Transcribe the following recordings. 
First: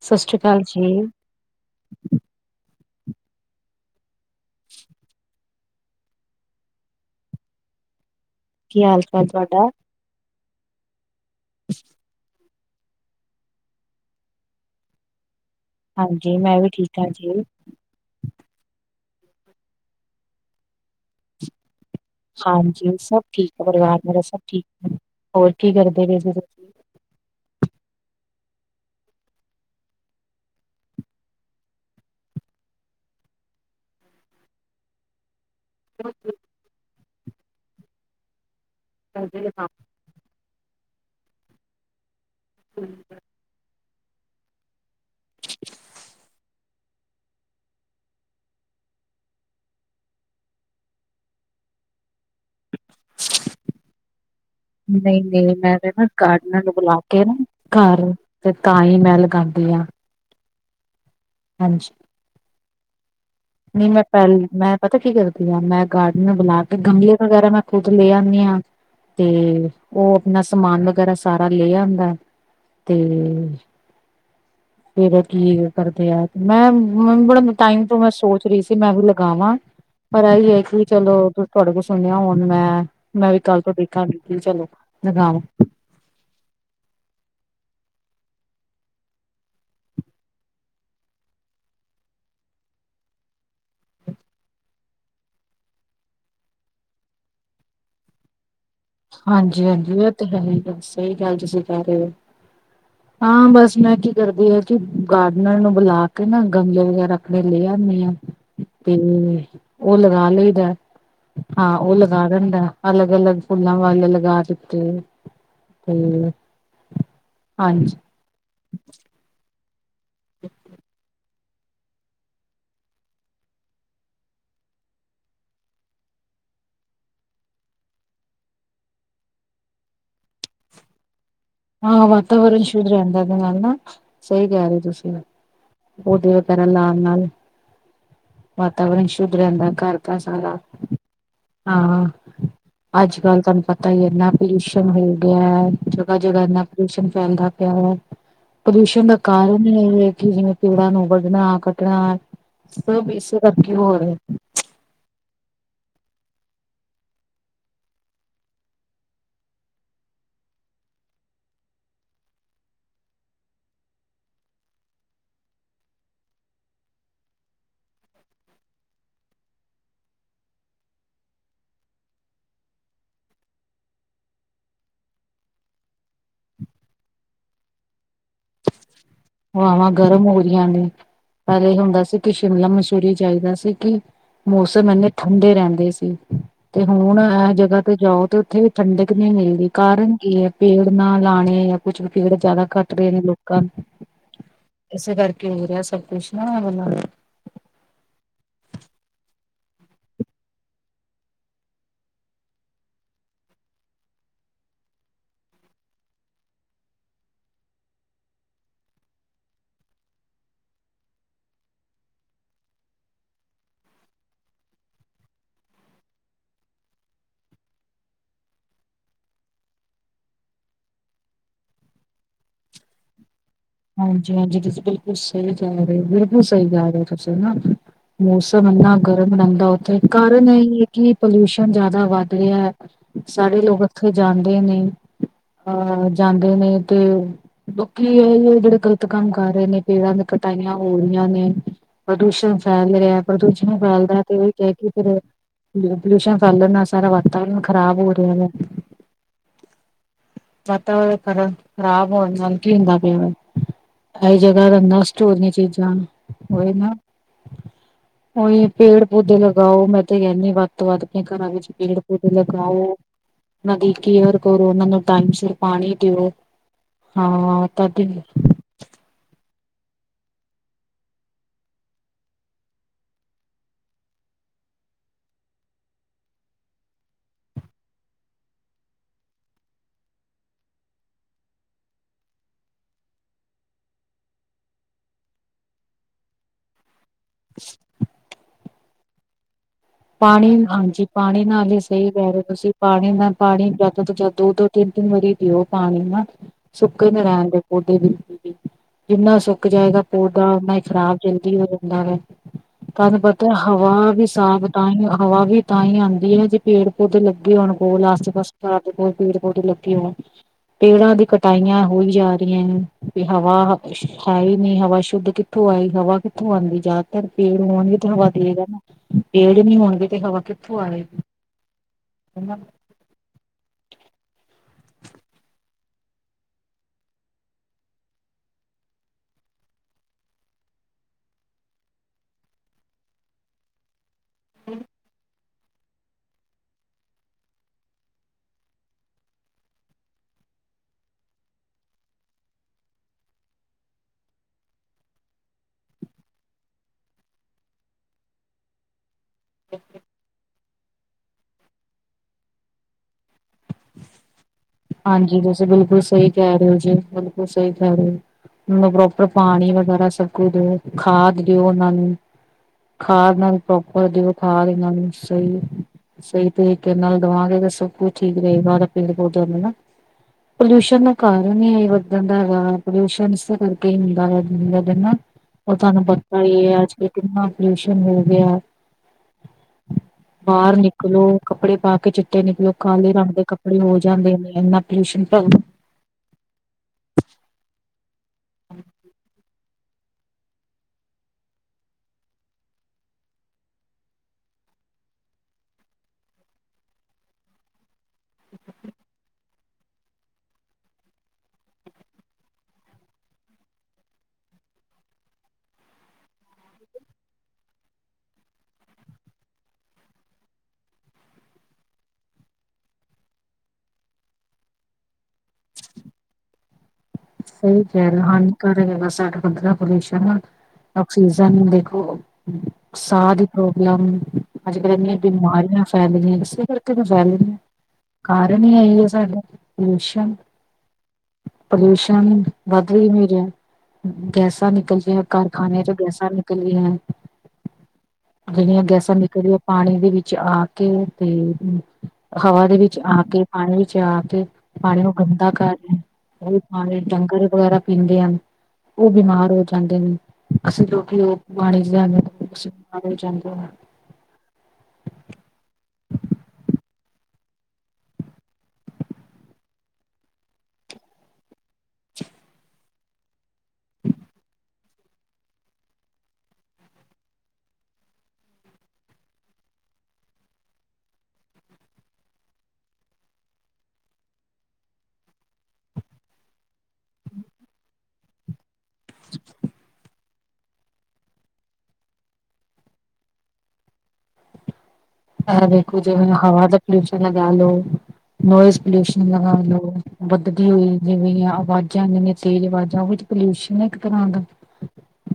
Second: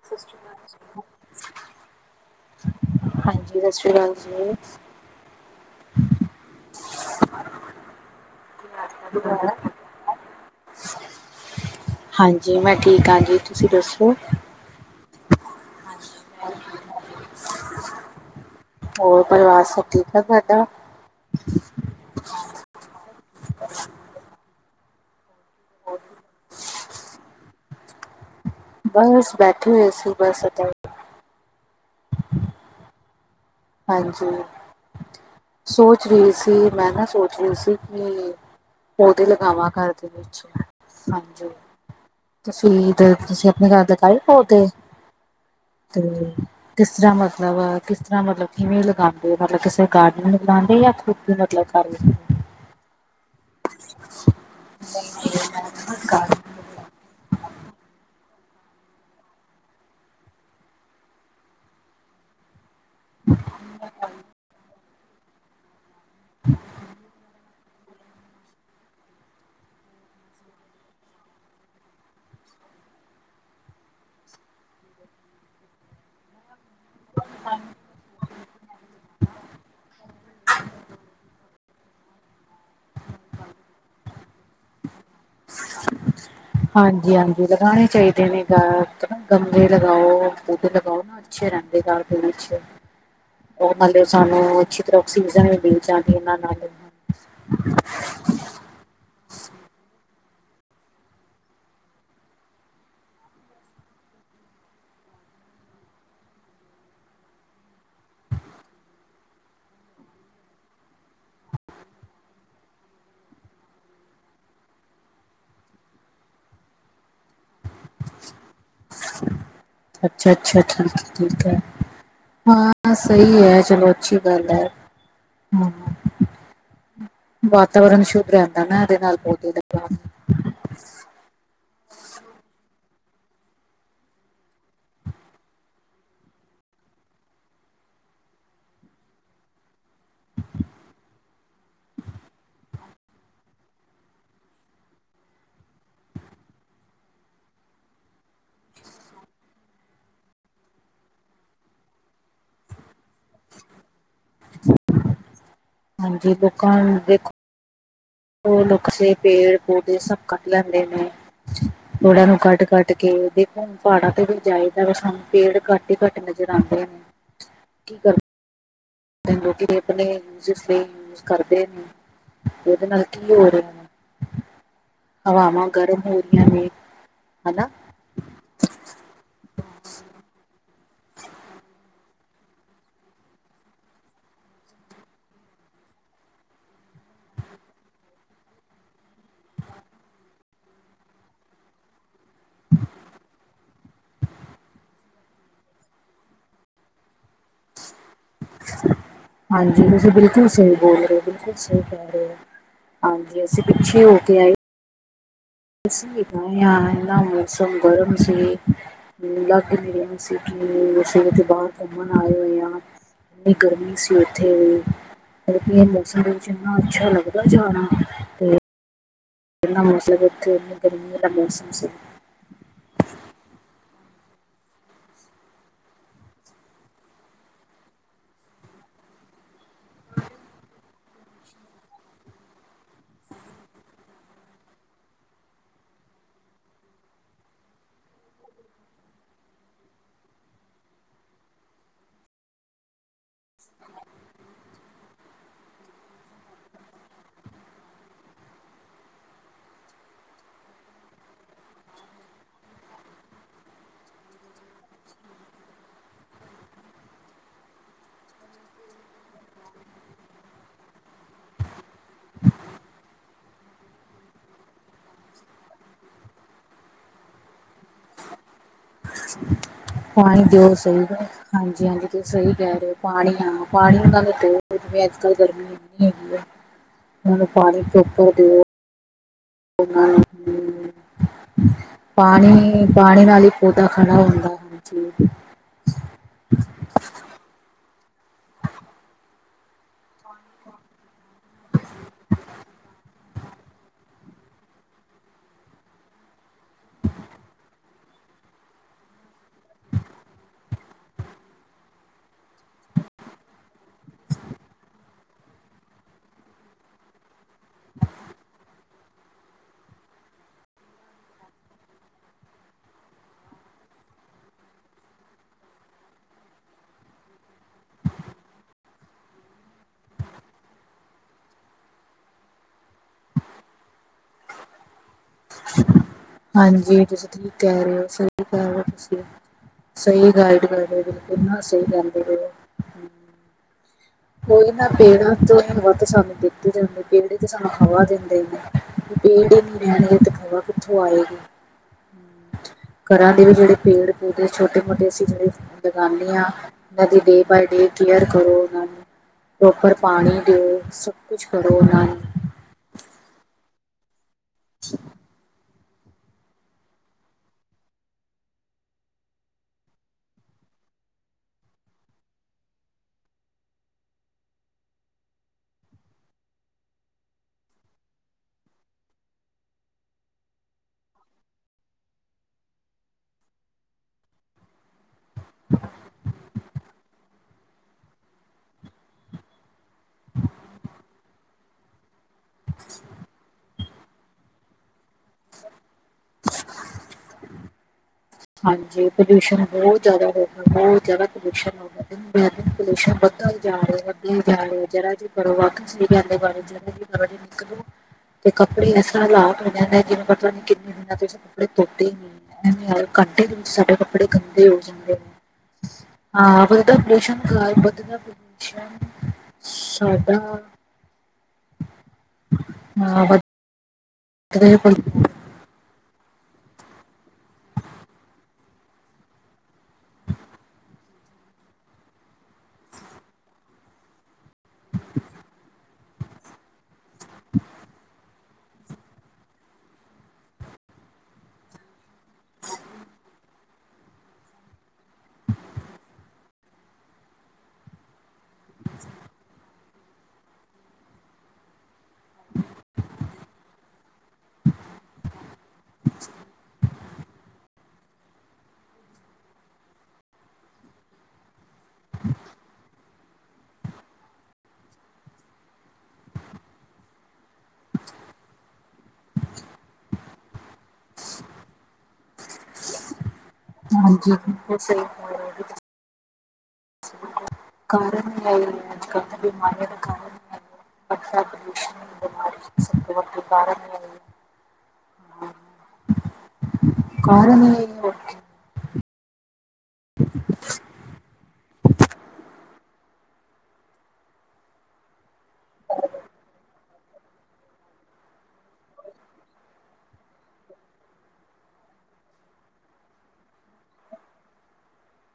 ਸਤਿ ਸ਼੍ਰੀ ਅਕਾਲ ਜੀ। ਹਾਂਜੀ, ਸਤਿ ਸ੍ਰੀ ਅਕਾਲ ਜੀ। ਕੀ, ਹਾਲ ਚਾਲ ਤੁਹਾਡਾ? [unintelligible] [inaudible] ਹਾਂਜੀ, ਮੈਂ ਠੀਕ ਹਾਂ ਜੀ, ਤੁਸੀਂ ਦੱਸੋ? ਹਾਂਜੀ, ਮੈਂ ਵੀ ਠੀਕ ਹਾਂ ਜੀ। ਹੋਰ, ਪਰਿਵਾਰ ਸਭ ਠੀਕ ਠਾ ਤੁਹਾਡਾ? ਹਾਂਜੀ, ਸਭ ਠੀਕ ਆ, ਪਰਿਵਾਰ ਮੇਰਾ ਸਭ ਠੀਕ, ਹੋਰ ਕੀ ਕਰਦੇ ਵੇ? ਬਸ, ਬੈਠੇ ਹੋਏ ਸੀ ਬਸ ਅਤੇ [inaudible] ਹਾਂਜੀ, ਸੋਚ ਰਹੀ ਸੀ, ਮੈਂ ਨਾ ਸੋਚ ਰਹੀ ਸੀ, ਕਿ ਉਹਦੇ ਲਗਾਵਾਂ, ਘਰ ਦੇ ਵਿੱਚ ਸਾਂਝੂ ਤੁਸੀਂ-ਤੇ ਤੁਸੀਂ ਆਪਣੇ ਘਰ ਤੱਕ ਆਏ। ਉਹ, ਤੇ- ਤੇ ਕਿਸ ਤਰ੍ਹਾਂ ਮਤਲਬ ਕਿਸ ਤਰ੍ਹਾਂ ਮਤਲਬ ਕਿਵੇਂ ਲਗਾਉਂਦੇ, ਮਤਲਬ ਕਿਸੇ ਗਾਰਡਨਗ ਚ ਲਗਾਉਂਦੇ, ਜਾਂ ਖੁਦ ਮਤਲਬ ਕਰ [inaudible] ਨਹੀਂ- ਨਹੀਂ ਮੈਂ ਤੇ ਨਾ ਗਾਰਡਨਾਂ, ਨੂੰ ਬੁਲਾ ਕੇ ਨਾ ਘਰ ਤੇ, ਤਾਂ ਹੀ ਮੈਂ ਲਗਾਉਂਦੀ ਹਾਂ। ਹਾਂਜੀ, ਨਹੀਂ ਮੈਂ, ਪਹਿਲ ਮੈਂ ਪਤਾ ਕੀ ਕਰਦੀ ਹਾਂ, ਮੈਂ ਗਾਰਡਨ ਨੂੰ ਬੁਲਾ ਕੇ ਗਮਲੇ, ਵਗੈਰਾ ਮੈਂ ਖੁੱਦ, ਲੈ ਆਉਦੇ ਹਾਂ ਤੇ, ਉਹ ਆਪਣਾ ਸਮਾਨ ਵਗੈਰਾ, ਸਾਰਾ ਲੈ ਆਉਂਦਾ ਤੇ, ਫਿਰ ਕੀ ਕਰਦੇ ਆ ਮੈਂ, ਬੜੇ ਟਾਈਮ ਤੋਂ ਮੈਂ ਸੋਚ ਰਹੀ ਸੀ, ਮੈਂ ਵੀ ਲਗਾਵਾਂ ਪਰ ਇਹੀ ਹੈ ਕਿ, ਚਲੋ ਤੁਹਾਡੇ ਕੋਲ ਸੁਣਿਆ ਹੁਣ ਮੈਂ -ਮੈਂ ਵੀ ਕੱਲ ਤੋਂ, ਦੇਖਾਂ ਡਕ ਚਲੋ ਲਗਾਵਉਂ ਹਾਂਜੀ -ਹਾਂਜੀ ਲਗਾਉਣੇ ਚਾਹੀਦੇ ਨੇ, ਗ ਨਾ ਗੰਮਲੇ ਲਗਾਓ ਬਧ ਲਗਾਓ? ਪਿਛੇ ਰਹਿੰਦੇ, ਘਰ ਦੇ ਵਿੱਚ ਉਹ ਮਤਲਬ, ਸਾਨੂੰ ਅੱਛੀ ਤਰ੍ਹਾਂ ਆਕਸੀਜਨ ਵੀ ਮਿਲ ਜਾਂਦੀ, ਇਹਨਾਂ ਨਾਲ ਹਾਂਜੀ- ਹਾਂਜੀ ਇਹ ਤਾਂ ਹੈ ਸਹੀ ਗੱਲ ਤੁਸੀਂ, ਕਹਿ ਰਹੇ ਹੋ। ਹਾਂ ਬਸ, ਮੈਂ ਕੀ ਕਰਦੀ ਹ ਕਿ ਗਾਰਡਨਰ ਨੂੰ ਬੁਲਾ ਕੇ, ਨਾ ਗਮਲੇ ਵਗੈਰਾ, ਆਪਣੇ ਲੈ ਆਉਦੀ ਹ ਤੇ ਉਹ ਲਗਾ ਲਈਦਾ, ਹਾਂ ਉਹ ਲਗਾ ਦਿੰਦਾ ਅਲੱਗ -ਅਲੱਗ ਫੁੱਲਾਂ, ਵਾਲੇ ਲਗਾ ਦਿਤੇ, ਹੋਰ, ਹਾਂਜੀ। ਅੱਛਾ -ਅੱਛਾ ਠੀਕ ਹੈ ਠੀਕ ਹੈ। ਹਾਂ, ਸਹੀ ਹੈ, ਚਲੋ ਅੱਛੀ ਗੱਲ ਹੈ। ਵਾਤਾਵਰਨ, ਸ਼ੁੱਧ ਰਹਿੰਦਾ ਨਾ ਇਹਦੇ ਨਾਲ ਪੌਦੇ ਹਾਂ ਵਾਤਾਵਰਨ ਸ਼ੁੱਧ ਰਹਿੰਦਾ, ਇਹਦੇ ਨਾਲ ਨਾ ਸਹੀ ਕਹਿ ਰਹੇ, ਹੋ ਤੁਸੀਂ? ਪੌਦੇ ਵਗੈਰਾ ਲਾਉਣ ਨਾਲ ਵਾਤਾਵਰਨ ਸ਼ੁੱਧ ਰਹਿੰਦਾ ਘਰ ਸਾਰਾ [inaudible] ਹਾਂ, ਅੱਜ- ਕੱਲ੍ਹ ਤੁਹਾਨੂੰ ਪਤਾ ਹੀ ਇਨਾ ਪੋਲਿਊਸ਼ਨ, ਹੋ ਗਿਆ ਜੇਹੜਾ, ਇੰਨਾ ਪੋਲੂਸ਼ਨਣ ਫੈਲਦਾ ਪਿਆ ਹੈ। ਪ੍ਰਦਿਊਸ਼ਣ ਦਾ ਕਾਰਨ, ਇਹ ਹੈ ਕਿ ਜਿਵੇਂ, ਪੇੜਾਂ ਨੂੰ ਵੱਢਣਾ ਕੱਟਣਾ [unintelligible] [inaudible] [inaudible] ਹਾਂਜੀ, ਕੋ ਕੱਲ ਦੇਖੋ ਉਹ ਨੁਕਸੇ ਪੇੜ, ਪੌਦੇੇ, ਸਭ ਕੱਟ ਲੈਂਦੇ ਨੇ, ੜਾਂ ਨੂੰ, ਕੱਟ -ਕੱਟ ਕੇ ਉਹ ਪਹਾੜਾਂ ਤੇ ਵੀ ਜਾਈਦਾ ਵ ਸਾਨੂੰ ਪੇੜ ਕੱਟ, ਹੀੱ ਨਜ਼ਰ, ਆਉਂਦੇ ਨੇ ਕੀ ਕਰਦੇ ਲੋਕੀ, ਆਪਣੇ ਵਾਸਤੇ ਯੂਜ ਕਰਦੇ ਨੇ, ਇਹਦੇ ਨਾਲ ਕੀ ਹੋ ਰਿਹਾ ਵਾ? ਹਵਾਵਾ ਗਰਮ ਹੋ ਰਿਆ ਨੇ। ਹਨਾ? ਹਵਾਵਾਂ ਗਰਮ ਹੋ ਰਈਆਂ ਨੇ, ਪਹਿਲੇ ਇਹ ਹੁੰਦਾ ਸੀ ਕਿ ਸ਼ਿਮਲਾ, ਮਸੂਰੀ ਜਾਈਦਾ ਸੀ ਕਿ ਮੌਸਮ ਇੰਨੇ ਠੰਡੇ ਰਹਿੰਦੇ ਸੀ। ਤੇ ਹੁਣ ਇਹ ਜਗ੍ਹਾ ਤੇ ਜਾਓ, ਤੇ ਉੱਥੇ ਵੀ ਠੰਡਕ ਨਹੀਂ ਮਿਲਦੀ, ਕਾਰਨ ਕੀ ਹੈ? ਪੇੜ ਨਾ ਲਾਣੇ ਕੁਛ ਵੀ ਪੇੜ ਜ਼ਿਆਦਾ ਘੱਟ ਰਹੇ ਨੇ ਲੋਕਾਂ ਨੂੰ। ਇਸੇ ਕਰਕੇ ਹੋ ਰਿਆ ਸਭ ਕੁਛ ਨਾ [unintelligible] ਹਾਂਜੀ, ਤੁਸੀਂ ਬਿਲਕੁਲ ਸਹੀ ਬੋਲ ਰਹੇ ਹੋ, ਬਿਲਕੁਲ ਸਹੀ ਕਹਿ ਰਹੇ ਹੋ। ਹਾਂਜੀ, ਅਸੀਂ ਪਿੱਛੇ ਹੋ ਕੇ ਆਏ। ਅਸੀਂ ਵੀ ਗਏ ਆ, ਇਨਾ ਮੌਸਮ ਗਰਮ ਸੀ। ਲੱਗ ਈ ਨਈ ਰਿਆ ਸੀ ਕਿ ਅਸੀ ਉਥੇ ਬਾਹਰ ਘੁੰਮਣ ਆਏ ਹੋਏ ਆ। ਇੰਨੀ ਗਰਮੀ ਸੀ ਉੱਥੇ ਵੀ। ਕਿਉਂਕਿ ਏਹ ਮੌਸਮ ਵਿੱਚ, ਇੰਨਾ ਅੱਛਾ ਲੱਗਦਾ ਜਾਣਾ। ਇਨ੍ਹਾਂ ਮੌਸਮ ਵਿੱਚ, ਇੰਨੀ ਗਰਮੀ ਵਾਲਾ ਮੌਸਮ ਸੀ। ਹਾਂਜੀ-ਹਾਂਜੀ, ਤੁਸੀਂ ਬਿਲਕੁਲ ਸਈ ਕੇਹ ਰਹੇ ਹੋ, ਬਿਲਕੁਲ ਸਈ ਜਾ ਰਹੇ ਹੋ ਤੁਸੀਂ ਨਾ। ਮੌਸਮ ਇੰਨਾ ਗਰਮ ਰੇਂਦਾ ਉੱਥੇ, ਕਾਰਨ ਐ ਈ ਏ ਕਿ ਪੋਲਿਊਸ਼ਨ ਜ਼ਿਆਦਾ ਵੱਧ ਰਿਆ ਏ, ਸਾਰੇ ਲੋਕ ਉੱਥੇ ਜਾਂਦੇ ਨੇ। ਅਹ ਜਾਂਦੇ ਨੇ, ਤੇ ਲੋਕੀ ਐ ਹੀ ਏ ਜਿਹੜੇ ਗ਼ਲਤ ਕੰਮ ਕਰ ਰਹੇ ਨੇ, ਪੇੜਾਂ ਦੀ ਕਟਾਈਆਂ ਹੋ ਰਹੀਆਂ ਨੇ ਪ੍ਰਦੂਸ਼ਣ ਫੈਲ ਰੇਆ, ਪ੍ਰਦੂਸ਼ਣ ਫੈਲਦਾ ਹੈ ਤੇ ਉਹੀ ਕਹਿ ਕੇ ਫਿਰ ਪੋਲੂ ਪਲੂਸ਼ਨ ਫੈਲਣ ਨਾਲ, ਸਾਰਾ ਵਾਤਾਵਰਨ ਖਰਾਬ ਹੋ ਰਿਆ ਆ। ਵਾਤਾਵਰਨ ਖਰਨ, ਖ਼ਰਾਬ ਹੋਣ ਨਾਲ ਕੀ ਹੁੰਦਾ ਪਿਆ ਵੇ? ਐਈ ਜਗ੍ਹਾ ਰੱਖਣਾ, ਸਟੋਰ ਦੀਆਂ ਚੀਜ਼ਾਂ ਨੂੰ, ਹੋਏ ਨਾ। ਉਈ ਪੇੜ ਪੌਦੇ ਲਗਾਓ, ਮੈਂ ਤੇ ਕਹਿੰਣੀ ਵੱਧ ਤੋਂ ਵੱਧ ਆਪਣੇ ਘਰਾਂ ਵਿੱਚ ਪੇੜ ਪੌਦੇ ਲਗਾਓ। ਉਹਨਾਂ ਦੀ ਕੇਅਰ ਕਰੋ, ਉਹਨਾਂ ਨੂੰ ਟਾਈਮ ਸਿਰ ਪਾਣੀ ਦਿਓ। ਹਾਂ ਤਦੇ। ਪਾਣੀ ਦਿਓ ਚਾਹੀਦਾ ਹਾਂਜੀ-ਹਾਂਜੀ ਤੁਸੀਂ ਸਈ ਕਹਿ ਰਹੇ ਹੋ, ਪਾਣੀ ਹਾਂ, ਪਾਣੀ ਉਹਨਾਂ ਨੂੰ ਦੋ, ਜਿਵੇੰ ਅੱਜ ਕੱਲ੍ਹ ਗਰਮੀ ਏ। ਗਰਮੀ ਹੈਗੀ ਏ, ਉਹਨੂੰ ਪਾਣੀ, ਧੁਪ ਦਿਓ। ਪਤਾ ਨੀ [unintelligible] ਪਾਣੀ, ਪਾਣੀ ਨਾਲ ਈ ਪੌਦਾ ਖੜਾ ਹੁੰਦਾ ਹੈ, ਹਾਂਜੀ। [unintelligible] ਪਾਣੀ ਹਾਂਜੀ, ਪਾਣੀ ਨਾਲ ਈ ਸਈ ਕੇਹ ਰਹੇ ਹੋ ਤੁਸੀਂ। ਪਾਣੀ ਨਾ ਪਾਣੀ, ਜਦ ਤੋਂ ਜਦ ਦੋ-ਦੋ ਤਿੰਨ-ਤਿੰਨ ਵਾਰੀ ਦੀਓ ਪਾਣੀ ਨਾ। ਸੁੱਕੇ ਨਾ ਰੇਣ ਦੇਉ ਪੌਦੇੇ ਬਿਲਕੁਲ ਵੀ। ਜਿੰਨਾ ਸੁੱਕ ਜਾਏਗਾ ਪੌਦਾ, ਉਹਨਾਂ ਹੀ ਖ਼ਰਾਬ ਜਲਦੀ ਹੋ ਜਾਂਦਾ ਵੇ। ਤੁਆਨੂੰ ਪਤਾ ਹੈ, ਹਵਾ ਵੀ ਸਾਫ਼ ਤਾਂ ਹੀ, ਹਵਾ ਵੀ ਤਾਂ ਹੀ ਆਉਂਦੀ ਹੈ, ਜੇ ਪੇੜ ਪੌਦੇ ਲੱਗੇ ਹੋਣ ਕੋਲ, ਆਸੇ ਪਾਸੇ ਘਰ ਦੇ ਕੋਲ, ਪੇੜ ਪੌਦੇ ਲੱ ਗੇ ਹੋਣ, ਪੇੜਾਂ ਦੀ ਕਟਾਈਆਂ ਹੋਈ ਜਾ ਰਈ ਐ, ਤੇ ਹਵਾ ਹੈ ਈ ਨਈ, ਹਵਾ ਸ਼ੁੱਧ ਕਿੱਥੋਂ ਆਏ, ਹਵਾ ਕਿੱਥੋਂ ਆਉਂਦੀ ਜ਼ਿਆਦਾਤਰ, ਪੇੜ ਹੋਣਗੇ ਤੇ ਹਵਾ ਦੇਗਾ ਨਾ। ਪੇੜ ਨੀ ਹੋਣਗੇ, ਤੇ ਹਵਾ ਕਿੱਥੋਂ ਆਏਗੀ? ਹਾਂਜੀ, ਤੁਸੀਂ ਠੀਕ ਕਹਿ ਰਹੇ ਹੋ, ਸਈ ਕਹਿ ਰਹੇ ਹੋ ਤੁਸੀਂ। ਸਈ ਗਾਈਡ ਕਰਦੇ ਬਿਲਕੁਲ ਨਾ, ਸਈ ਕਹਿੰਦੇ ਬਏ ਔ। ਕੋਈ ਨਾ ਪੇੜਾ [unintelligible] ਤੋਂ ਵੱਧ ਸਾਨੂੰ ਦਿੱਤੀ ਜਾਂਦੀ, ਪੇੜ ਈ ਤੇ ਸਾਨੂੰ ਹਵਾ ਦਿੰਦੇ ਨੇ, ਪੇੜ ਈ ਨੀ ਰਹਿਣਗੇ ਤੇ ਖਵਾ ਕਿੱਥੋਂ ਆਏਗੀ? [unintelligible] ਘਰਾਂ ਦੇ ਵੀ ਜਿਹੜੇ ਪੇੜ ਪੌਦੇੇ, ਛੋਟੇ ਮੋਟੇ, ਅਸੀਂ ਜਿਹੜੇ ਲਗਾਣੇ ਆ ਉਨ੍ਹਾਂ ਦੀ ਡੇ ਬਾਏ ਡੇ ਕੇਅਰ ਕਰੋ ਓਨਾਂ ਨੂੰ। ਪ੍ਰੋਪਰ ਪਾਣੀ ਦਿਓ, ਸਭ ਕੁਛ ਕਰੋ ਓਨਾਂ ਨੂੰ। [inaudible] ਹਾਂਜੀ, ਤੁਸੀ ਬਿਲਕੁਲ ਸਈ ਕਹਿ ਰਹੇ ਹੋ ਜੀ। ਬਿਲਕੁਲ ਸਈ ਕਹਿ ਰਹੇ ਓ। ਓਨੂੰ ਪ੍ਰੋਪਰ ਪਾਣੀ ਵਗੈਰਾ ਸਭ ਕੁਛ ਦਿਓ। ਖਾਦ ਦਿਓ ਓਨਾਂ ਨੂੰ। ਖਾਦ ਨਾਲ ਪ੍ਰੋਪਰ ਦਿਓ, ਖਾਦ ਏਨਾਂ ਨੂੰ ਸਈ ਏ। ਸਹੀ ਤਰੀਕੇ ਨਾਲ ਦਵਾਂਗੇ ਤੇ ਸਭ-ਕੁਝ ਠੀਕ ਰਹੇਗਾ ਓਰਾ ਪੇੜ-ਪੌਦੇਆਂ ਨੂੰ ਨਾ। ਪੋਲਿਊਸ਼ਨ ਦਾ ਕਾਰਨ ਹੀ ਵੱਧ ਜਾਂਦਾ ਹੈਗਾ ਪੋਲਿਊਸ਼ਨ ਇਸੇ ਕਰਕੇ ਹੁੰਦਾ ਐ ਦਿਨੋ-ਦਿਨ ਨਾ। ਓ ਤੁਹਾਨੂੰ ਪਤਾ ਈ ਐ ਅੱਜ-ਕਲ੍ਹ ਕਿੰਨਾ ਪੋਲਿਊਸ਼ਨ ਹੋ ਗਿਆ। ਬਾਹਰ ਨਿਕਲੋ ਕੱਪੜੇ ਪਾ ਕੇ ਚਿੱਟੇ ਨਿਕਲੋ ਕਾਲੇ ਰੰਗ ਦੇ ਕੱਪੜੇ ਹੋ ਜਾਂਦੇ ਨੇ ਇੰਨਾ ਪੋਲਿਊਸ਼ਨ ਭਰ ਹਾਂਜੀ ਪੋਲਿਊਸ਼ਨ ਬਹੁਤ ਜ਼ਿਆਦਾ ਹੋ ਗਿਆ ਬਹੁਤ ਜ਼ਿਆਦਾ ਪੋਲਿਊਸ਼ਨ ਹੋ ਗਿਆ। ਦਿਨੋ-ਦਿਨ ਪੋਲਿਊਸ਼ਨ ਵੱਧਧਾ ਹੀ‌ ਜਾ ਰਿਹਾ- ਵੱਧਧਾ ਹੀ ਜਾ ਰਿਹਾ ਜਰਾ ਜੀ ਕਰੋਵਾਸੀ ਲੈਂਦੇ ਇਹਦੇ ਬਾਰੇ ਚ ਮੈਨੂੰ ਵੀ ਡਰਾਈਵ ਕਰੋ। ਤੇ ਕੱਪੜੇ ਐਸਰ੍ਹਾਂ ਲਾਲ ਹੋ ਜਾਂਦੇ ਜਿਵੇ ਪਤਾ ਨੀ ਕਿੰਨੇ ਦਿਨਾਂ ਦਬਾ ਤੋਂ ਕੱਪੜੇ ਧੋਤੇ ਨੀ ਘੰਟੇ ਦੇ ਵਿੱਚ ਸਾਡੇ ਕੱਪੜੇ ਖੰਦੇ ਹੋ ਜਾਂਦੇ ਨ ਹਾਂ ਵਧਦਾ ਪੋਲਿਊਸ਼ਨ ਕਾਰਨ ਵਧਦਾ ਪੋਲਿਊਸ਼ਨ ਸਾਡਾ ਹਾਂ ਵਧ ਅ [unintelligible] [unintelligible] ਸਹੀ ਕਹਿ ਰਹੇ ਹੋ ਹਾਨਿਕਾਰਕ ਹੈਗਾ ਸਾਡਾ ਪੰਦਰਾ ਪੋਲਿਊਲਸ਼ਨ ਨਾ ਆੱਕਸੀਜ਼ਨ ਦੇਖੋ ਸਾਹ ਦੀ ਪ੍ਰੋਬਲਮ। ਅੱਜ-ਕੱਲ੍ਹ ਇੰਨੀਆਂ ਬਿਮਾਰੀਆਂ ਫੈਲਗੀਆਂ [unintelligible] ਇੱਥੇ ਵੀ ਫੈਲਰੀਆਂ। ਕਾਰਨ ਈ ਐ ਈ ਏ ਸਾਡਾ ਪੋਲਊਸ਼ਨ। ਪੋਲਿਊਸ਼ਨ ਵੱਧ ਇਨ ਰਿਹਾ ਗੈਸਾਂ ਨਿਕਲਦੀਆਂ ਕਾਰਖਾਨੇ ਚੋਂ ਗੈਸਾਂ ਨਿਕਲ ਕੱਲਇਆਂ ਜੇੜੀਆਂ ਗੈਸਾਂ ਨਿਕਲਦੀਆਂ ਪਾਣੀ ਦੇ ਵਿੱਚ ਆ ਕੇ ਤੇ ਹਵਾ ਦੇ ਵਿੱਚ ਆ ਕੇ ਪਾਣੀ ਵਿੱਚ ਆ ਕੇ ਪਾਣੀ ਨੂੰ ਗੰਦਾ ਕਰ ਰੇ ਪਾਣੀ ਡੰਗਰ ਵਗੈਰਾ ਪੀਂਦੇ ਹਨ ਔ ਬਿਮਾਰ ਹੋ ਜਾਂਦੇ ਨੇ। ਅਸੀ ਲੋਕੀ ਓ ਪਾਣੀ ਚ ਜਾਂਦੇ ਅਸੀਂ ਬੀਮਾਰ ਹੋ ਜਾਂਦੇ ਹਾ- [inaudible] ਹਾਂਜੀ ਬੋਤ ਸਹੀ। ਕਾਰਨ ਈ ਐਈ ਐ। ਅੱਜ-ਕੱਲ੍ਹ ਤਾਂ ਬਿਮਾਰੀਆਂ ਦਾ ਕਾਰਨ ਐ। [inaudible] ਕਾਰਨ ਈ ਇਹ ਈ ਓਕੇ। [unintelligible] ਅਹ ਦੇਖੋ ਜੇਵੇਂ ਹਵਾ ਦਾ ਪੋਲਊਸ਼ਨ ਲਗਾ ਲਓ। ਨੋਇਸ ਪੋਲਿਊਸ਼ਨ ਲਗਾ ਲਓ। ਵੱਧਦੀ ਹੋਈ ਜਿਵੇਂ ਆਵਾਜ਼ਾਂ ਆ ਜੀਆਂ ਤੇਜ਼ ਆਵਾਜ਼ਾਂ ਓਈ ਤ ਪੋਲਿਊਸ਼ਨ ਏ ਇੱਕ ਤਰ੍ਹਾਂ ਦਾ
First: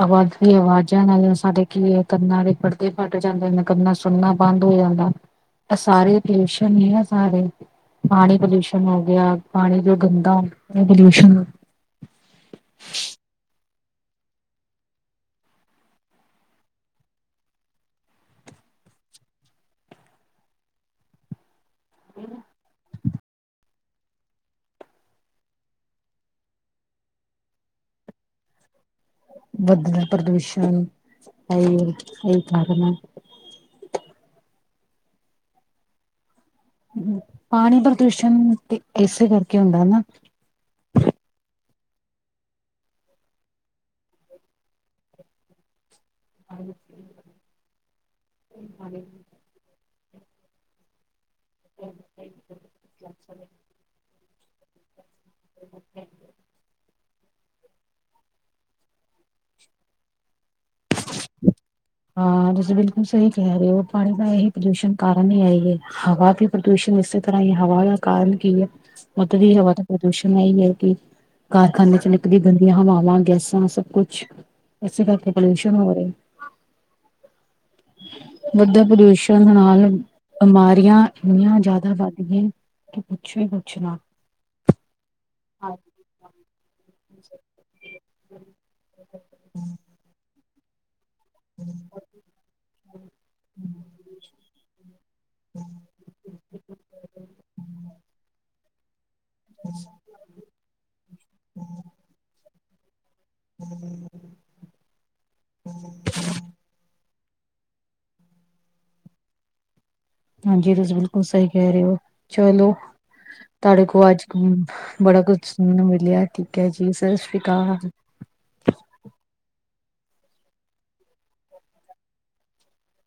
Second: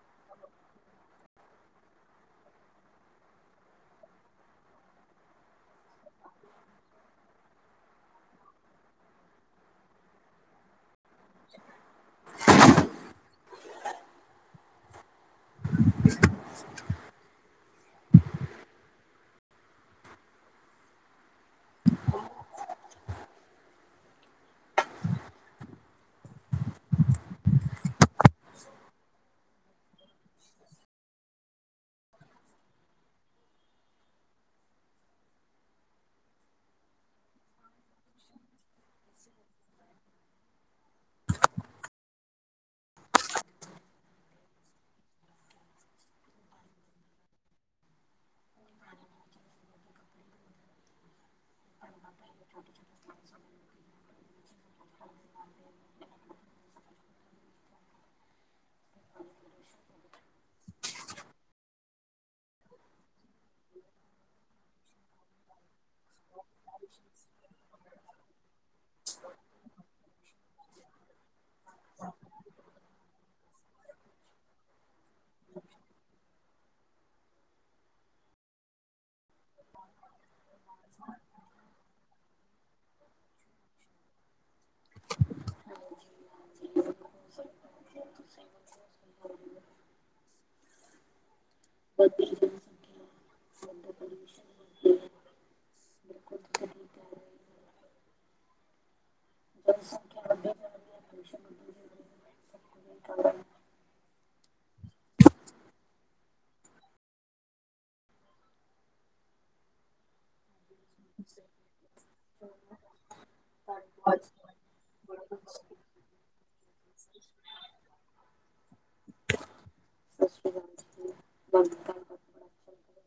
ਆਹੋ ਆਦੀ ਆਵਾਜ਼ਾਂ ਨਾਲ ਸਾਡੇ ਕੀ ਏ ਕੰਨਾ ਦੇ ਪਰਦੇ ਫਟ ਜਾਂਦੇ ਨੇ। ਕੰਨਾ ਸੁਣਨਾ ਬੰਦ ਹੋ ਜਾਂਦਾ। ਐ ਸਾਰੇ ਪੋਲਊਸ਼ਨ ਈ ਆ ਸਾਰੇ। ਪਾਣੀ ਪੋਲਿਊਸ਼ਨ ਹੋ ਗਿਆ। ਪਾਣੀ ਜੋ ਗੰਦਾ ਪੋਲਿਊਸ਼ਨ [unintelligible] ਵੱਧਦਾ ਪ੍ਰਦੂਸ਼ਣ ਐਈ ਐ ਈ ਕਾਰਨ ਐ। ਪਾਣੀ ਪ੍ਰਦੂਸ਼ਣ ਤੇ ਏਸੇ ਕਰਕੇ ਹੁੰਦਾ ਨਾ। [unintelligible] [inaudible] [unintelligible] ਹਾਂ ਤੁਸੀ ਬਿਲਕੁਲ ਸਹੀ ਕਹਿ ਰਹੇ ਓ ਪਾਣੀ ਦਾ ਇਹੀ ਪੋਲਊਸ਼ਨਣ ਕਾਰਨ ਹੀ ਐਈ ਏ। ਹਵਾ ਵੀ ਪ੍ਰਦੂਸ਼ਣ ਇਸੇ ਤਰ੍ਹਾਂ ਹੀ ਹਵਾ ਦਾ ਕਾਰਨ ਕੀ ਐ? ਉੱਧ ਦੀ ਹਵਾ ਤਾਂ ਪ੍ਰਦੂਸ਼ਣ ਇਹੀ ਹੈ ਕਿ ਕਾਰਖਾਨੇ ਚ ਨਿਕਲੀ ਗੰਦੀਆਂ ਹਵਾਵਾਂ ਗੈਸਾਂ ਸਭ ਕੁਛ ਇਸੇ ਕਰਕੇ ਪੋਲਿਊਸ਼ਨ ਹੋ ਰਹੇ। ਵੱਧਧੇ ਪ੍ਰਦੂਸ਼ਣ ਨਾਲ ਬਿਮਾਰੀਆਂ ਇੰਨੀਆਂ ਜ਼ਿਆਦਾ ਵੱਧ ਗ ਇਆ। ਕਿ ਪੁੱਛੋ ਹੀ ਕੁੱਛ ਨਾ। [unintelligible] [inaudible] [inaudible] [unintelligible] [inaudible] ਸਤਿ ਸ਼੍ਰੀ [unintelligible] [unintelligible] [unintelligible] [unintelligible] ਹਾਂਜੀ ਤੁਸੀ ਬਿਲਕੁਲ ਸਹੀ ਕਹਿ ਰਹੇ ਓ। ਚਲੋ। ਤੁਹਾਡੇ ਕੋਲ ਗੱਲ ਅੱਜ ਕਰਕੇ ਬੜਾ ਕੁਛ ਸੁਣਨ ਨੂੰ ਮਿਲਿਆ ਠੀਕ ਹੈ ਜੀ ਸਤਿ ਸ੍ਰੀ ਅਕਾਲ। ਸਤਿ ਸ੍ਰੀ ਅਕਾਲ ਜੀ।